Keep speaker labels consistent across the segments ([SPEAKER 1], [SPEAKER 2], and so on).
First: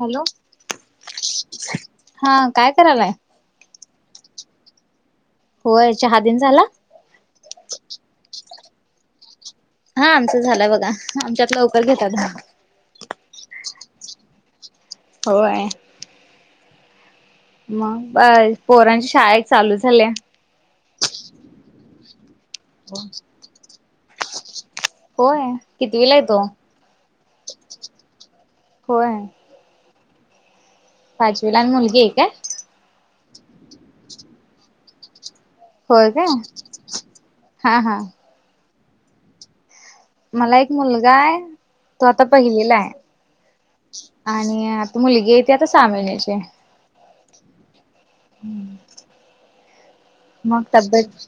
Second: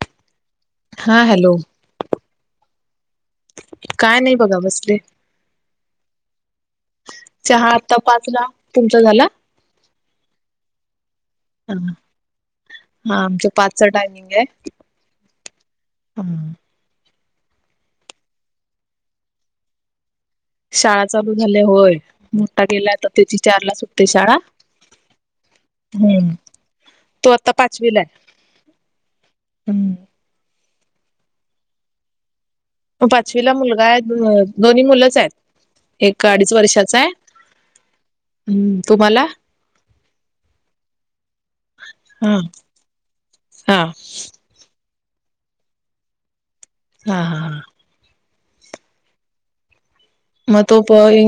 [SPEAKER 1] Hello
[SPEAKER 2] हा hello
[SPEAKER 1] हा काय करायलाय.
[SPEAKER 2] काय नाही बघा बसले.
[SPEAKER 1] होय चहादीन झाला
[SPEAKER 2] चहा आता पाचला तुमचा झाला.
[SPEAKER 1] हा आमचं झालंय बघा. आमच्यात
[SPEAKER 2] हा
[SPEAKER 1] लवकर घेतात ह
[SPEAKER 2] हा आमच पाच चं टायमिंग ये.
[SPEAKER 1] होय. मग प पोरांची शाळ एक चालू झाल्या
[SPEAKER 2] शाळा चालू झाल्या होय. मोठा गेलाय अता त्याची चार ला सुटते शाळा.
[SPEAKER 1] होय कितविला
[SPEAKER 2] हम्म
[SPEAKER 1] येतो?
[SPEAKER 2] तो आता पाचवीलाय.
[SPEAKER 1] होय! पाचवीला आणि मुलगी ये काय?
[SPEAKER 2] पाचवीला मुलगा आहे. दोन्ही मुलंच आहेत.
[SPEAKER 1] होय काय
[SPEAKER 2] एक अडीच वर्षाचाय.
[SPEAKER 1] हा हा
[SPEAKER 2] हम. तुम्हाला?
[SPEAKER 1] मला एक मुलगाय तो आता
[SPEAKER 2] हा
[SPEAKER 1] पहिलेलाय
[SPEAKER 2] हा हा
[SPEAKER 1] आणि मुलगीेय ती आता सां महिण्याचीय.
[SPEAKER 2] हा हा हा.
[SPEAKER 1] [unintelligible] मग
[SPEAKER 2] मटोप
[SPEAKER 1] तब्येत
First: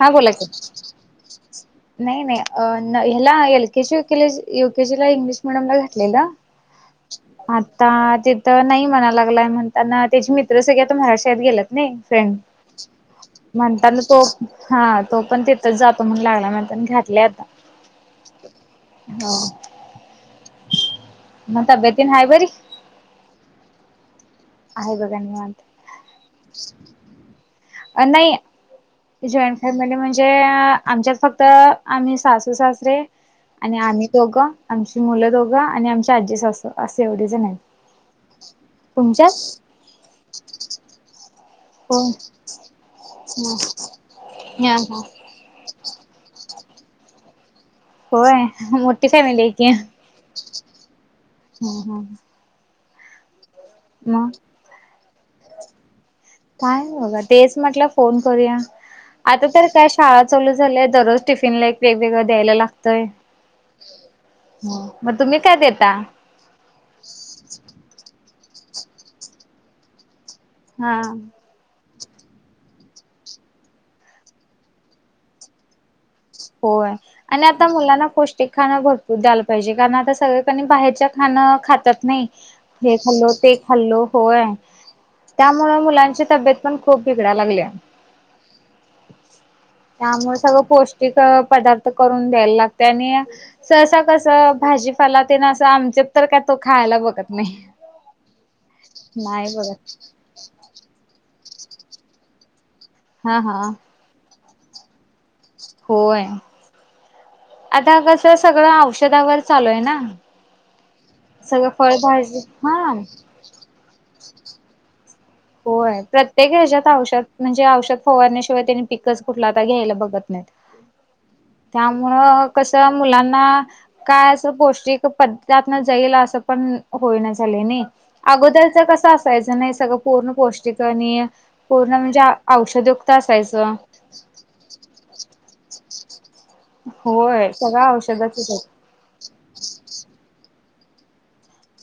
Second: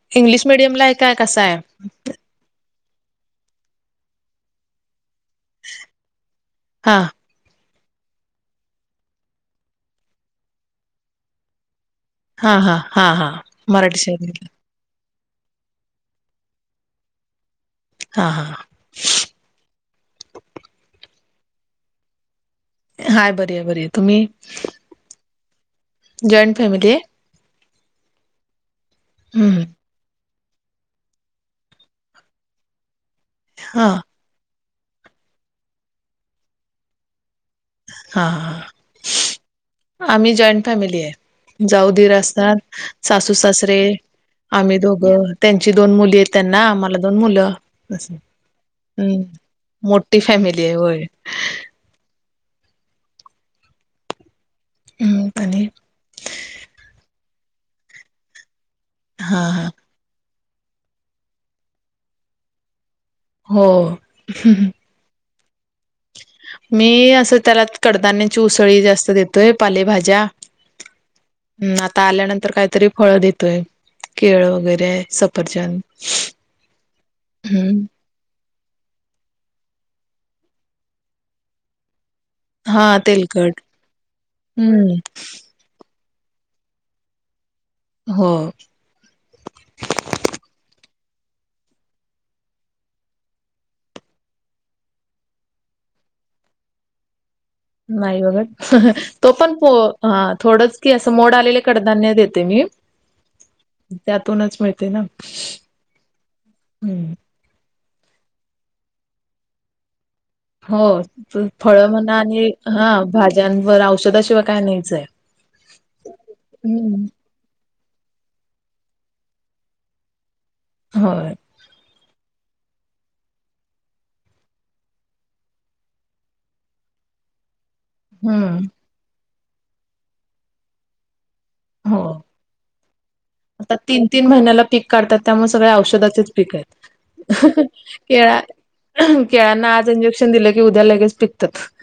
[SPEAKER 1] हा बोला की
[SPEAKER 2] इंग्लिश मिडियम ला हाय काय, कसाय?
[SPEAKER 1] ह्यला एलकेजी के युकेलेजी यूकेजिला इंग्लिश मिडियम ला घातलेलं
[SPEAKER 2] हा
[SPEAKER 1] ना? आता तिथं नाही म्हणाला लागलाय म्हणताना त्याची मित्र सगळी आता मराठी शाळेत गेल्यात नइ फ्रेंड
[SPEAKER 2] हा हा हा हा मराठी
[SPEAKER 1] म्हणताना तो
[SPEAKER 2] शाळेत
[SPEAKER 1] हा तो पण तिथंच जातो म्हणून लागलाय म्हणताना घातलय आता
[SPEAKER 2] हा हा
[SPEAKER 1] ह म तब्यतीन हाय बरी?
[SPEAKER 2] हाय बरी हाय बरीय तुम्ही?
[SPEAKER 1] आहे बघा निवांत.
[SPEAKER 2] जॉईंट फॅमिलीय?
[SPEAKER 1] नाही जॉ
[SPEAKER 2] हम्म
[SPEAKER 1] फॅमिली म्हणज म्हणजे आमच्यात फक्त आम्ही सासू सासरे आणि
[SPEAKER 2] हां,
[SPEAKER 1] आम्ही दोघं आमची मुलं दोघं आणि आमची आजी सासू असं एवढी जन हाईत.
[SPEAKER 2] हा आम्ही जॉईंट फॅमिलीय
[SPEAKER 1] हो
[SPEAKER 2] जाऊ-दिर असतात सासू-सासरे आम्ही दोघं त्यांची दोन मुली येत त्यांना आम्हाला दोन मुलं
[SPEAKER 1] होय मोठी
[SPEAKER 2] हम!
[SPEAKER 1] फॅमिली आहे की
[SPEAKER 2] मोठी फॅमिली हाय होय.
[SPEAKER 1] हा म
[SPEAKER 2] हं आणि
[SPEAKER 1] काय बोला क तेच म्हटलं फोन करूया आता
[SPEAKER 2] हां,
[SPEAKER 1] तर
[SPEAKER 2] हां.
[SPEAKER 1] काय शाळा चालू झालेत दररोज टिफिन ला वेगवेगळं द्यायला लागतंय
[SPEAKER 2] हो.
[SPEAKER 1] तुमी काय देत
[SPEAKER 2] मी असं त्याला कडधान्याची उसळी जास्त देतोय. पालेभाज्या
[SPEAKER 1] हा
[SPEAKER 2] हम आता आल्यानंतर काहीतरी फळं देतोय, केळं वगैरे सफरचंद
[SPEAKER 1] होय आणि आता
[SPEAKER 2] हं.
[SPEAKER 1] मुलांना पौष्टिक खाणं भरपूर द्यायला पाहिजे कारण आता सगळं बाहेरच्या खाणं खात्यात नइ हे
[SPEAKER 2] हां,
[SPEAKER 1] खाल्लो ते
[SPEAKER 2] तेलकट.
[SPEAKER 1] खाल्लो होय
[SPEAKER 2] हं.
[SPEAKER 1] त्यामुळं मुलां ची तब्बेत पण खूप बिगडाय लागल्या.
[SPEAKER 2] हो.
[SPEAKER 1] त्यामुळं सगळं पौ क पदार्थ करून द्यायला लागतंय आणि सहसा कसं भाजीपाला तेन असं आम त्यो तर काय तो खायला बघत नाही.
[SPEAKER 2] नाही बघत. तो
[SPEAKER 1] नाही
[SPEAKER 2] पण
[SPEAKER 1] बघत.
[SPEAKER 2] अ थोड चं की असं मोड आलेले कडधान्य देते मी.
[SPEAKER 1] हा हा.
[SPEAKER 2] तूनच मिळते ना?
[SPEAKER 1] होय.
[SPEAKER 2] हम्म
[SPEAKER 1] आता कसं सगळं औषधावर चालू आहे ना,
[SPEAKER 2] हो
[SPEAKER 1] सगळं
[SPEAKER 2] फळ म्हणा
[SPEAKER 1] फळभाजी
[SPEAKER 2] आणि हा भाज्यांवर औषध शिवाय काय नाहीच आहे.
[SPEAKER 1] होय प्रत्येक ह्याच्यात
[SPEAKER 2] हम्म
[SPEAKER 1] औषात म्हणजे औषध फवारण्या शिवाय त्यांनी पिकच कुठला आता घ्यायला बघत नाही
[SPEAKER 2] होय
[SPEAKER 1] त्यामुळं. कसं मुलांना काय असं पौष्टिक पद्धजातन जाईल असं पण होईना झालं नाही.
[SPEAKER 2] हम्म
[SPEAKER 1] अगोदरच कसं असायचं नाही सगळं पूर्ण पौष्टिक आणि पूर्ण
[SPEAKER 2] हो
[SPEAKER 1] म्हणजे औषधयुक्त असायचं
[SPEAKER 2] आता तीन तीन महिन्याला पीक काढतात. त्यामुळे सगळे औषधाचेच पीक आहेत.
[SPEAKER 1] होय सगळं
[SPEAKER 2] केळा
[SPEAKER 1] औषधाचच
[SPEAKER 2] केळ्यांना आज इंजेक्शन दिल. की उद्या लगेच पिक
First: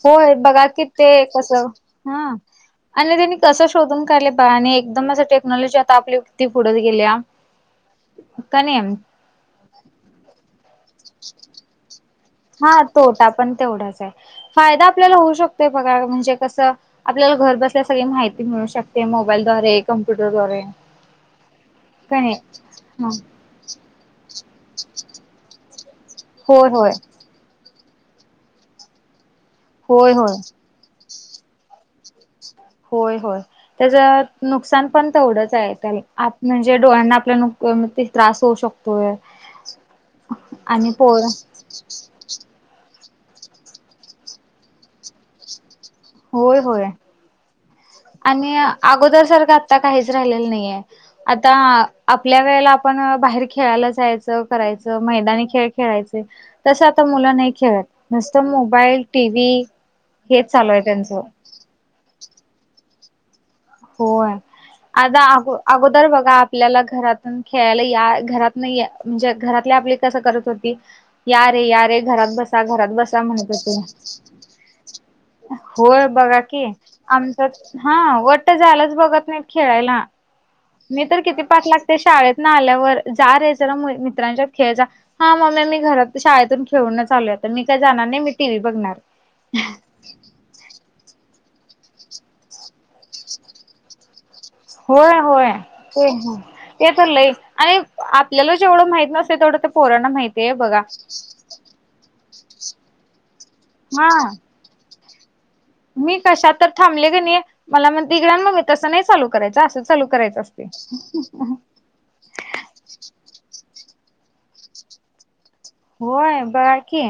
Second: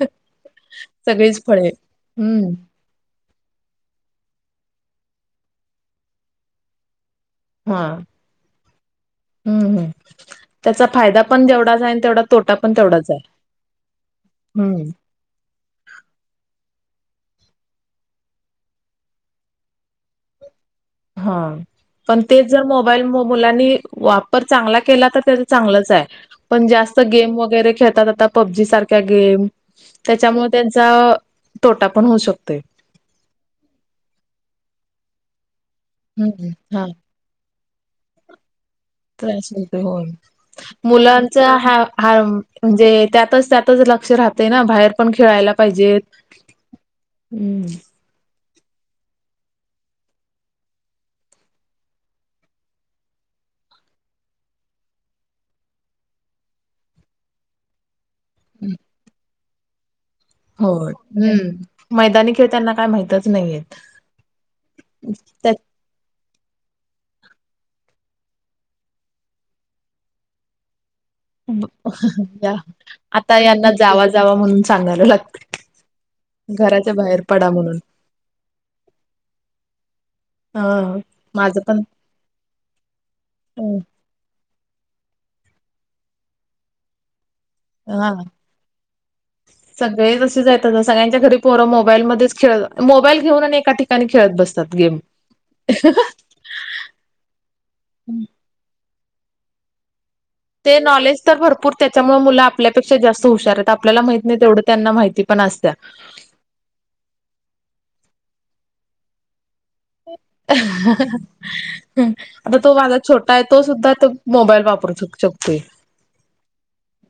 [SPEAKER 1] होय बघा कि ते कस ह.
[SPEAKER 2] फळे हम्म
[SPEAKER 1] आणि त्यांनी कसं शोधून काढले. आणि एकदम असं टेक्नॉलॉजी आता आपली [unintelligible] वती पुडत गेल्या.
[SPEAKER 2] हा
[SPEAKER 1] का नाही
[SPEAKER 2] हम्म हम्म त्याचा फायदा पण जेवढा जा तेवढा तोटा पण
[SPEAKER 1] हा
[SPEAKER 2] तेवढाच आहे
[SPEAKER 1] तोटा पण तेवढाच आहे.
[SPEAKER 2] हम्म
[SPEAKER 1] फायदा आपल्याला होऊ शकतोय, बघा म्हणजे कसं आपल्याला घर बसल्यास सगळी माहिती मिळू शकते. मोबाईल, द्वारे कम्प्युटर,
[SPEAKER 2] हा पण तेच जर मोबाईल
[SPEAKER 1] ह
[SPEAKER 2] मुलांनी वापर चांगला केला. तर त्या चांगलंच आहे. पण
[SPEAKER 1] होय होय
[SPEAKER 2] जास्त गेम वगैरे खेळतात. आता पबजी सारख्या गेम
[SPEAKER 1] होय होय
[SPEAKER 2] त्याच्यामुळे त्यांचा तोटा पण होऊ शकतोय.
[SPEAKER 1] होय होय त्याच नुकसान पण तेवढंच आहे. [unintelligible]
[SPEAKER 2] हम्म
[SPEAKER 1] आतम्हणजे
[SPEAKER 2] हा
[SPEAKER 1] डोळ्यांना नुक आपल्याक त्रास होऊ शकतोय.
[SPEAKER 2] त्रास होतोय होय
[SPEAKER 1] आणि पोर
[SPEAKER 2] मुलांचा हा ह [unintelligible] म्हणजे त्यातच त्यातच लक्ष राहतं हे ना, बाहेर पण खेळायला पाहिजेत.
[SPEAKER 1] होय होय
[SPEAKER 2] हम्म
[SPEAKER 1] आणि अगोदर सारख आता काहीच राहिलं नाहीये. आता आपल्या वेळेला आपण बाहेर खेळा याला जायच करायचं मैदानी खेळ खेळायचे तस आता मुलं नाही खेळत. नुसतं मोबाईल टी व्ही हे चालू आहे.
[SPEAKER 2] होय
[SPEAKER 1] त्यांचं
[SPEAKER 2] हम्म मैदानी खेळताना काय माहितच नाहीयेत.
[SPEAKER 1] होय आजा आगो अगोदर बघा आपल्याला घरातून खेळायला, या घरात नाही म्हणजे घरातले आपली कसं करत होती. या रे या रे घरात
[SPEAKER 2] त्या
[SPEAKER 1] बसा घरात बसा
[SPEAKER 2] आता
[SPEAKER 1] म्हणत
[SPEAKER 2] यांना
[SPEAKER 1] होतो.
[SPEAKER 2] जावा जावा म्हणून सांगायला लागते
[SPEAKER 1] होय बघा की
[SPEAKER 2] घराच्या बाहेर पडा म्हणून
[SPEAKER 1] आमचं हा वट झालंच बघत नाही खेळायला.
[SPEAKER 2] ह
[SPEAKER 1] मी तर किती
[SPEAKER 2] माझं
[SPEAKER 1] पाक
[SPEAKER 2] पण
[SPEAKER 1] लागते शाळेत ना, आल्यावर जारे जरा
[SPEAKER 2] हं,
[SPEAKER 1] मै मित्रांच्या खेळ जा. हां मम्मी मी घरात शाळेतून खेळून चालूयत
[SPEAKER 2] हा. सगळे तसे जाय सगळ्यांच्या घरी पोर मोबाईल मध्येच खेळ मोबाईल, घेऊन एका ठिकाणी खेळत बसते.
[SPEAKER 1] होय होय ते ते तर लई आणि आपल्याला जेवढं माहित. तेवढं ते पोरांना माहीत.
[SPEAKER 2] ते नॉलेज तर भरपूर त्याच्यामुळे, मुलं आपल्यापेक्षा जास्त हुशार आहेत आपल्याला
[SPEAKER 1] हा
[SPEAKER 2] माहत नाही. तेवढं त्यांना माहिती. पण असत्या.
[SPEAKER 1] मी कशात तर थांबले क नाही मला मग [unintelligible] आहे तगडण मग तस नाही चालू करायचं अस
[SPEAKER 2] आता तो माझा छोटा आहे तो सुद्धा त मोबाईल वापरू शक शक
[SPEAKER 1] होय बघा की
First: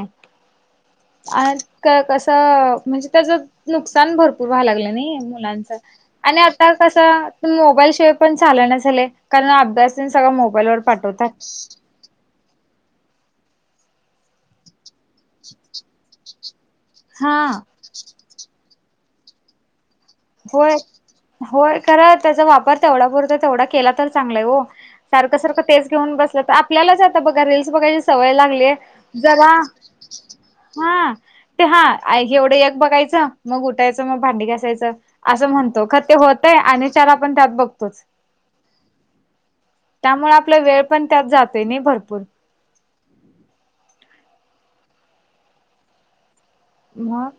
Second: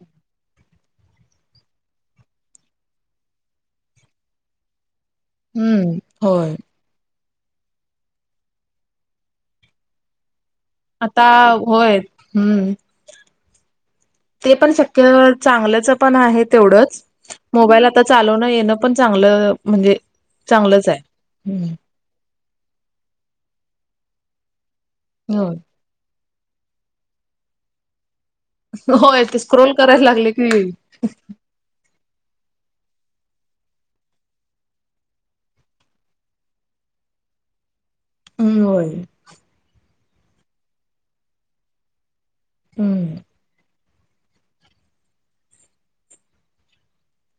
[SPEAKER 1] आज क कसं म्हणजे त्याच नुकसान भरपूर व्हायला लागलं नाही. मुलांच
[SPEAKER 2] हम्म
[SPEAKER 1] आणि
[SPEAKER 2] होय
[SPEAKER 1] आता कस मोबाईल, शिवाय पण चाल न झालाय कारण अभ्यास न सगळ मो
[SPEAKER 2] आता होय हम्म. ते पण शक्य चांगल्याच पण आहे तेवढंच
[SPEAKER 1] हा
[SPEAKER 2] मोबाईल, आता चालण येण पण चांगलं म्हणजे
[SPEAKER 1] होय
[SPEAKER 2] चांगलंच आहे. हम्म
[SPEAKER 1] होय खरा त्याचा वापर तेवढा पुरता तेवढा केला तर चांगलाय हो. सारखं
[SPEAKER 2] होय.
[SPEAKER 1] सारखं तेच घेऊन बसलं तर आपल्यालाच आता बघा रीलस बघाय सवय लागलीय
[SPEAKER 2] होय ते
[SPEAKER 1] जला
[SPEAKER 2] स्क्रोल करायला लागले की येईल.
[SPEAKER 1] हा ते हा एवढं एैक बघायचं मग उठायचं मग भांडी घासायचं असं म्हणतो ख ते होतय आणि चला आपण त्यात बघतोच
[SPEAKER 2] हम् होय
[SPEAKER 1] त्यामुळे आपला वेळ पण त्यात जातय नाही भरपूर
[SPEAKER 2] हम्म
[SPEAKER 1] मग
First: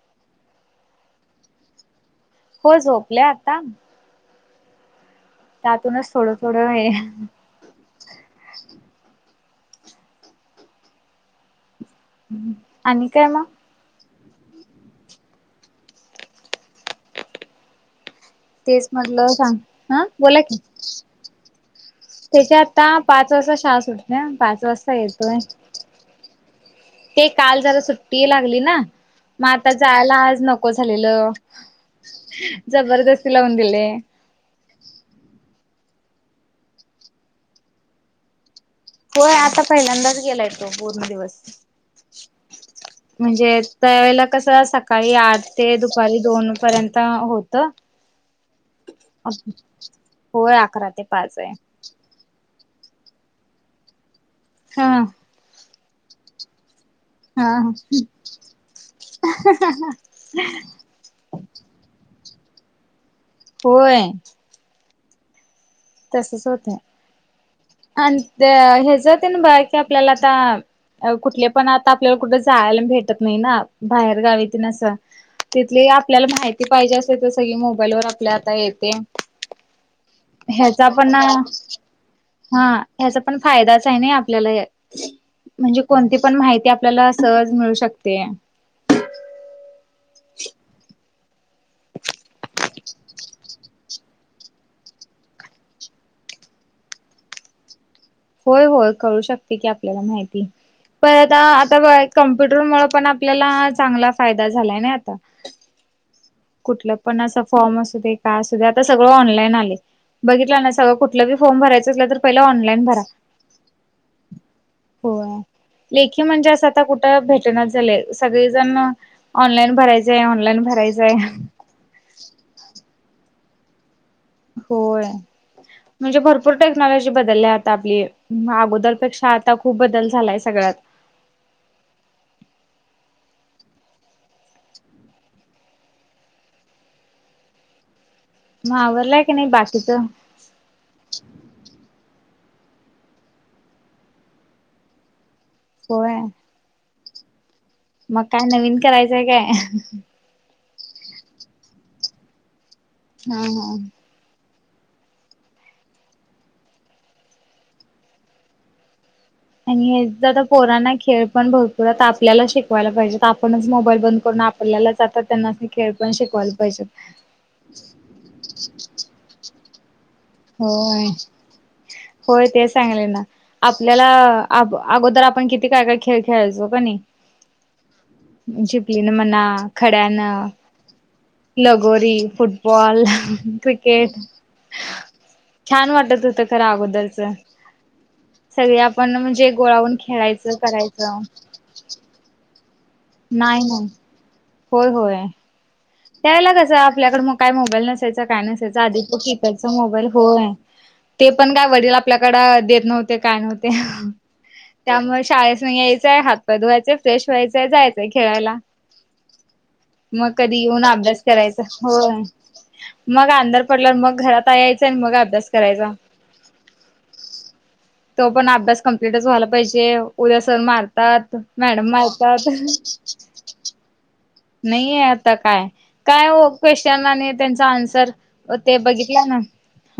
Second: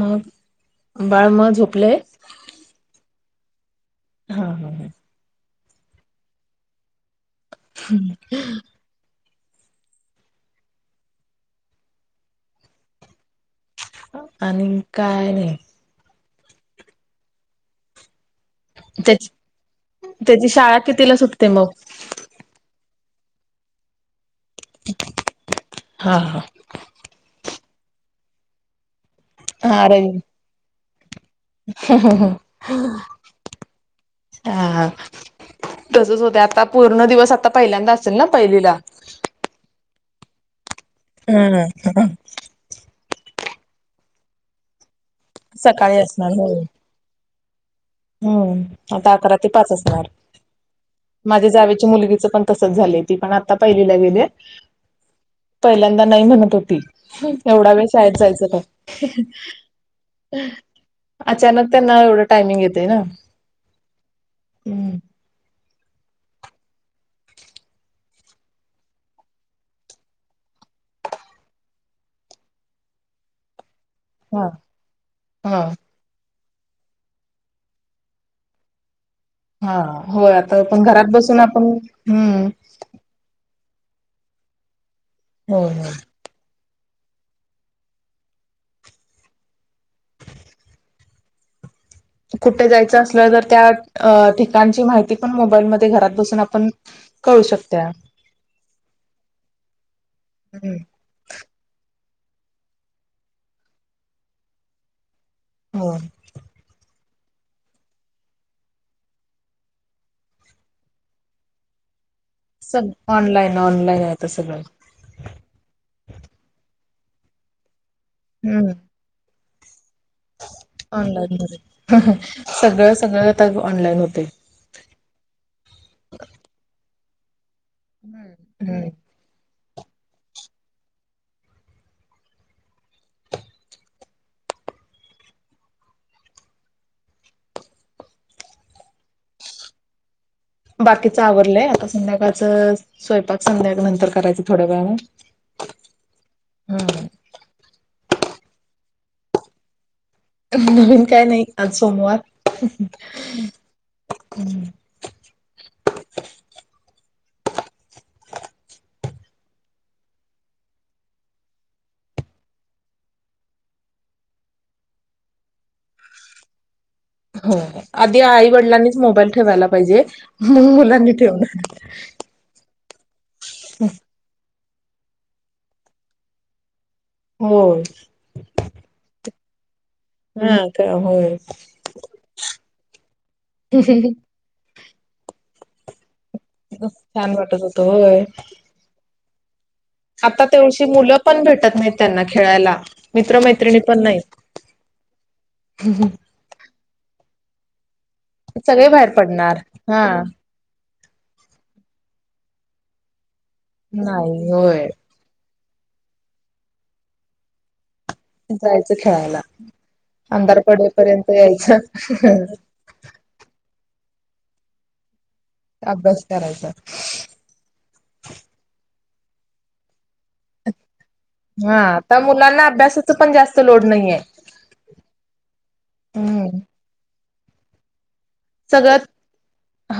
[SPEAKER 2] मग बाळ म झोपलेय
[SPEAKER 1] हो झोपल्या आता
[SPEAKER 2] हा हा हा
[SPEAKER 1] त्यातूनच थोडं थोडं हे
[SPEAKER 2] हम्म
[SPEAKER 1] आणि काय म
[SPEAKER 2] आणि काय नाही
[SPEAKER 1] तेच म्हटलं
[SPEAKER 2] त्याची
[SPEAKER 1] सांग हं बोला
[SPEAKER 2] त्याची
[SPEAKER 1] की
[SPEAKER 2] शाळा कितीला सुटते मग
[SPEAKER 1] त्याच्या आता पाच वाजष शाळा सुटते पाच वाजता येतोय
[SPEAKER 2] हा हा
[SPEAKER 1] ते काल जरा सुट्टी लागली ना मग आता
[SPEAKER 2] हा
[SPEAKER 1] जायला
[SPEAKER 2] रवी
[SPEAKER 1] आज नको झालेलं जबरदस्ती लावून दिले
[SPEAKER 2] हा तसच होत आता पूर्ण दिवस आता पहिल्यांदा असेल ना पहिलीला
[SPEAKER 1] होय आता पहिल्यांदाच गेलाय तो पूर्ण दिवस
[SPEAKER 2] हम
[SPEAKER 1] म्हणजे त्यावेळेला कस सकाळी आठ ते
[SPEAKER 2] सकाळी
[SPEAKER 1] दुपारी
[SPEAKER 2] असणार हो
[SPEAKER 1] दोन पर्यंत होत तर
[SPEAKER 2] हम्म आता अकरा ते पाच असणार
[SPEAKER 1] होय अकरा ते पाच
[SPEAKER 2] माझ्या
[SPEAKER 1] आहे
[SPEAKER 2] जावेची मुलगीच पण तस त पण आता पहिलीला गेली
[SPEAKER 1] हा
[SPEAKER 2] पहिल्यांदा नाही म्हणत होती
[SPEAKER 1] हा हा
[SPEAKER 2] एवढा वेळ शाळेत जायचं पण अचानक त्यांना एवढं टायमिंग येते ना
[SPEAKER 1] होय
[SPEAKER 2] हम्म
[SPEAKER 1] तसच होत आणि हेात ना बा की आपल्याला आता अ कुठले पण आता आपल्याला कुठे जायला भेटत नाही ना बाहेर
[SPEAKER 2] हा
[SPEAKER 1] गावीत नस
[SPEAKER 2] हा
[SPEAKER 1] तिथली आपल्याला माहिती ती पाहिजे असते तर सगळी मोबाईल वर आपल्या आता येते
[SPEAKER 2] हा हो आता पण घरात बसून आपण हम्म
[SPEAKER 1] हा ह्याचा पण फायदाच आहे ना आपल्याला या
[SPEAKER 2] होय
[SPEAKER 1] म्हणजे
[SPEAKER 2] होय.
[SPEAKER 1] कोणती पण माहिती. आपल्याला सहज मिळू शकते.
[SPEAKER 2] कुठे जायचं असलं तर त्या अं ठिकाणची माहिती पण मोबाईलमध्ये घरात बसून आपण. कळू शकत्या.
[SPEAKER 1] होय होय कळू शकते की आपल्याला माहिती
[SPEAKER 2] हम्म
[SPEAKER 1] पण आता आता बघा की. कम्प्युटरमुळ पण आपल्याला चांगला फायदा झालाय ना आता.
[SPEAKER 2] हो.
[SPEAKER 1] कुठलं पण असं फॉर्म असू दे काय असू दे आता सगळं ऑनलाईन आलय. बघितलं ना सगळं कुठलं भी फॉर्म भरायच असलं तर. पहिला ऑनलाइन
[SPEAKER 2] सग
[SPEAKER 1] भरा
[SPEAKER 2] ऑनलाईन ऑनलाईन आहे आता सगळं.
[SPEAKER 1] होय लेखी म्हणजे असा. आता कुठं भेटणाच झालय
[SPEAKER 2] हम्म
[SPEAKER 1] सगळेजण ऑनलाईन भरायचय ऑनलाईन भरायचंय.
[SPEAKER 2] ऑनलाईन सगळं सगळं आता ऑनलाईन होतय.
[SPEAKER 1] होय म्हणजे भरपूर टेक्नॉलॉजी बदलल्या. आपली
[SPEAKER 2] हम्म
[SPEAKER 1] अगोदरपेक्षा. आता खूप बदल झालाय सगळ्यात. मगं आवरलाय की नाही बाकीच.
[SPEAKER 2] बाकीच आवरलय आता संध्याकाळचं स्वयंपाक संध्याकाळ नंतर करायचं थोड्या वेळान.
[SPEAKER 1] होय.
[SPEAKER 2] हम्म.
[SPEAKER 1] मगं काय नवीन करायचंय हाय काय.?
[SPEAKER 2] नवीन काय नाही आज सोमवार.
[SPEAKER 1] हा हा.
[SPEAKER 2] हम्म
[SPEAKER 1] आणि हेच आता पोरांना खेळ पण भरपूर आता आपल्याला शिकवायला पाहिजेत आपणच मोबाईल बंद करून. आपल्यालाच आता त्यांना खेळ पण शिकवायला पाहिजेत
[SPEAKER 2] हो आधी आई वडिलांनीच मोबाईल ठेवायला पाहिजे. मग
[SPEAKER 1] होय
[SPEAKER 2] मुलांनी ठेवणार
[SPEAKER 1] होय तेच सांगाले ना आपल्याला. अ अगोदर आपण किती काय काय खेळ खेळायचो कणी
[SPEAKER 2] होय
[SPEAKER 1] झिबली न म्हणा. खड्याण,
[SPEAKER 2] हा का होय
[SPEAKER 1] लगोरी, फुटबॉल, क्रिकेट. छान वाटत होत खरं अगोदरच
[SPEAKER 2] छान वाटत होत होय
[SPEAKER 1] सगळे आपण म्हणजे गोळावून
[SPEAKER 2] आता
[SPEAKER 1] खेळायचं
[SPEAKER 2] तेवढशी मुलं
[SPEAKER 1] करायचं
[SPEAKER 2] पण भेटत नाहीत त्यांना खेळायला
[SPEAKER 1] नाही
[SPEAKER 2] मित्रमैत्रिणी
[SPEAKER 1] नाही
[SPEAKER 2] पण नाहीत
[SPEAKER 1] होय होय. त्त्यावेळेला कसं आपल्याकडे मग काय मोबाईल नसा. काय नसायच
[SPEAKER 2] सगळे
[SPEAKER 1] आधीच
[SPEAKER 2] बाहेर
[SPEAKER 1] तो
[SPEAKER 2] पडणार
[SPEAKER 1] कीपॅडचा मोबाईल
[SPEAKER 2] हा
[SPEAKER 1] होय. ते पण काय वडील आपल्याकडे देत नव्हते काय नव्हते
[SPEAKER 2] नाही होय
[SPEAKER 1] त्यामुळे शाळेस. न यायचंय हात पाय धुवायचंय फ्रेश.
[SPEAKER 2] जायचं खेळायला अंधार
[SPEAKER 1] होऊन अभ्यास
[SPEAKER 2] पडेपर्यंत
[SPEAKER 1] करायच होय
[SPEAKER 2] यायचं
[SPEAKER 1] मग अंधार पडल्यावर मग घरात यायचं आणि मग अभ्यास. करायचा
[SPEAKER 2] अभ्यास करायचा
[SPEAKER 1] तो पण अभ्यास कमप्लीटच व्हायला पाहिजे. उद्या सर मारतात
[SPEAKER 2] हा
[SPEAKER 1] मॅडम
[SPEAKER 2] आता
[SPEAKER 1] मारतात.
[SPEAKER 2] मुलांना अभ्यासाच पण जास्त लोड नाहीये
[SPEAKER 1] नाही आहे आता काय काय
[SPEAKER 2] हम्म
[SPEAKER 1] ओ क्वेशन आणि त्याचं आन्सर. ओ ते
[SPEAKER 2] सगळं
[SPEAKER 1] बघितलं ना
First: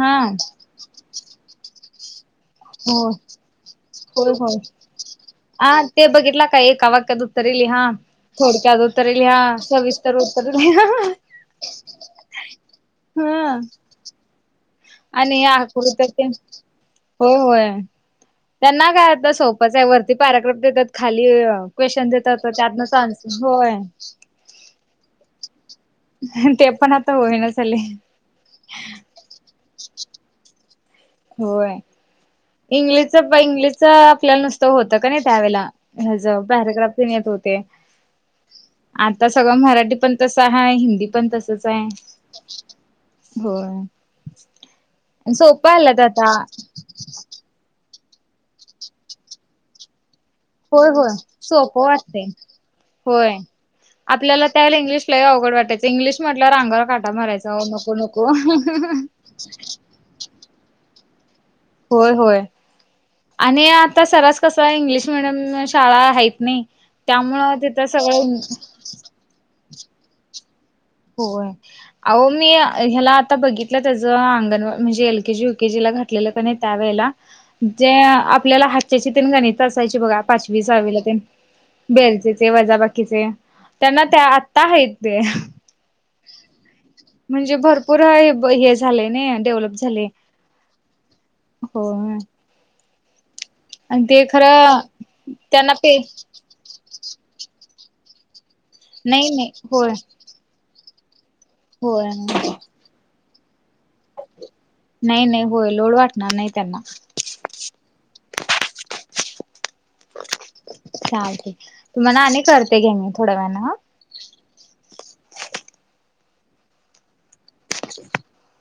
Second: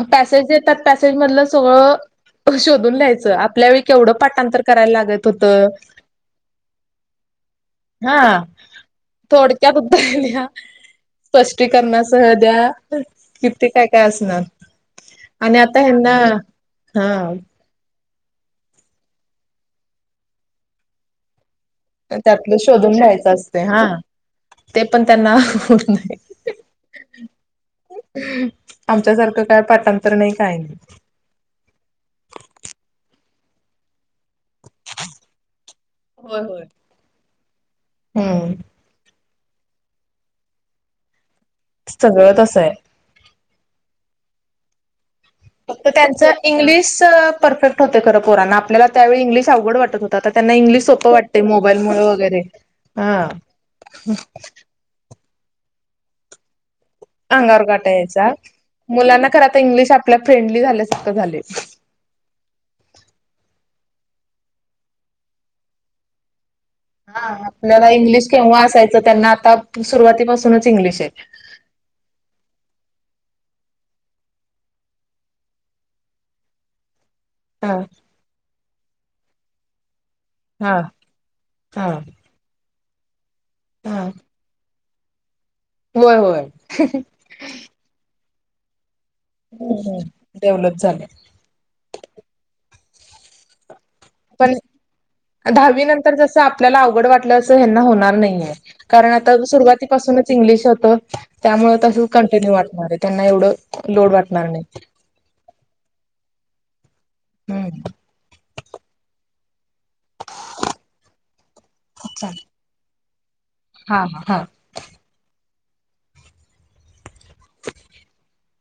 [SPEAKER 1] हा.
[SPEAKER 2] पॅसेज येतात पॅसेज मधलं सगळं शोधून
[SPEAKER 1] हो
[SPEAKER 2] लिहायचं आपल्या वेळी केवढं
[SPEAKER 1] होय होय
[SPEAKER 2] पाठांतर करायला लागत होतं.
[SPEAKER 1] हा ते बघितला काय एका वाक्यात उत्तरे. लिहा
[SPEAKER 2] हा.
[SPEAKER 1] थोडक्यात उत्तरे लिहा सविस्तर उत्तरे लिहा.
[SPEAKER 2] स्पष्टीकरणासह द्या
[SPEAKER 1] ह
[SPEAKER 2] किती काय काय असणार.
[SPEAKER 1] आणि
[SPEAKER 2] आता
[SPEAKER 1] आकृत्या
[SPEAKER 2] ह्यांना
[SPEAKER 1] तेन
[SPEAKER 2] हा
[SPEAKER 1] होय होय. त्यांना काय आता सोपच आहे वरती पॅरिग्राफ देतात खाली अं. क्वेश्चन देतात
[SPEAKER 2] त्यातलं शोधून
[SPEAKER 1] त्यातूनच
[SPEAKER 2] लिहायचं
[SPEAKER 1] आन्सर
[SPEAKER 2] असते
[SPEAKER 1] होय.
[SPEAKER 2] हा. ते पण त्यांना होत
[SPEAKER 1] ते पण आता होईना झालय
[SPEAKER 2] आमच्यासारखं काय पाठांतर. तर नाही काय.
[SPEAKER 1] होय इंग्लिशच इंग्लिशच. नुसत होत का नाही त्यावेला ह
[SPEAKER 2] होय होय.
[SPEAKER 1] पॅरग्राफ येत होते.
[SPEAKER 2] हम्म
[SPEAKER 1] आता सगळं मराठी पण तसं आहे हिंदी पण तसच आहे
[SPEAKER 2] सगळं तसं आहे.
[SPEAKER 1] हो. [unintelligible]
[SPEAKER 2] फक्त त्यांच इंग्लिश परफेक्ट होते खरं पोरांना आपल्याला त्यावेळी इंग्लिश अवघड वाटत हो. आता त्यांना इंग्लिश
[SPEAKER 1] होय
[SPEAKER 2] सोपं
[SPEAKER 1] होय
[SPEAKER 2] वाटत मोबाईल
[SPEAKER 1] सोपं
[SPEAKER 2] मुळे
[SPEAKER 1] वाटतय
[SPEAKER 2] वगैरे हा.
[SPEAKER 1] होय. आपल्याला त्यावेळेला इंग्लिशलाही अवड वाटयं इंग्लिश म्हटलं अगवर
[SPEAKER 2] अंगावर काटा यायचा मुलांना खरं आता इंग्लिश आपल्या फ्रेंडली झाल्यासखं झाले.
[SPEAKER 1] होय होय आणि आ आता सरास कस इंग्लिश मिीडियम शाळा आहेत नाही.
[SPEAKER 2] हा
[SPEAKER 1] त्यामुळं तिथं
[SPEAKER 2] आपल्याला इंग्लिश
[SPEAKER 1] सगळं
[SPEAKER 2] केव्हा असायचं त्यांना आता सुरुवातीपासूनच. इंग्लिश आहे
[SPEAKER 1] होय अहो मी. ह्याला आता बघितलं त्याचं अंगणवा म्हणजे एल के जी यु के जी ला घातलेलं का नाही त्यावेेळेला.
[SPEAKER 2] हा
[SPEAKER 1] जे आपल्याला हातच्याची तन गाणीच असायची बघा. पाचवी
[SPEAKER 2] हा
[SPEAKER 1] सहावीला ते
[SPEAKER 2] हा
[SPEAKER 1] बेरजेचे वजाबाकीचे
[SPEAKER 2] हा
[SPEAKER 1] त्यांना त्या आता आहेत. ते,
[SPEAKER 2] होय होय
[SPEAKER 1] म्हणजे भरपूर आहे. झालायने डेव्हलप झालय,
[SPEAKER 2] डेव्हलप झालं
[SPEAKER 1] होय.
[SPEAKER 2] पण
[SPEAKER 1] त्यांना
[SPEAKER 2] दहावी
[SPEAKER 1] पे
[SPEAKER 2] नंतर जस आपल्याला अवघड वाटलं अस ह्यांना होणार नाही कारण आ
[SPEAKER 1] नाही नाही होय
[SPEAKER 2] सुरुवातीपासून इंग्लिश होत. त्यामुळे तसं
[SPEAKER 1] होय
[SPEAKER 2] कंटिन्यू वाटणार आहे त्यांना एवढं लोड वाटणार नाही.
[SPEAKER 1] नाही नाही होय लोड वाटणार नाही त्यांना.
[SPEAKER 2] हम्.
[SPEAKER 1] चालतय तुम्हाला आणि
[SPEAKER 2] चालेल
[SPEAKER 1] करते की मी. थोड्या वेळानं
[SPEAKER 2] हा हा.
[SPEAKER 1] [inaudible]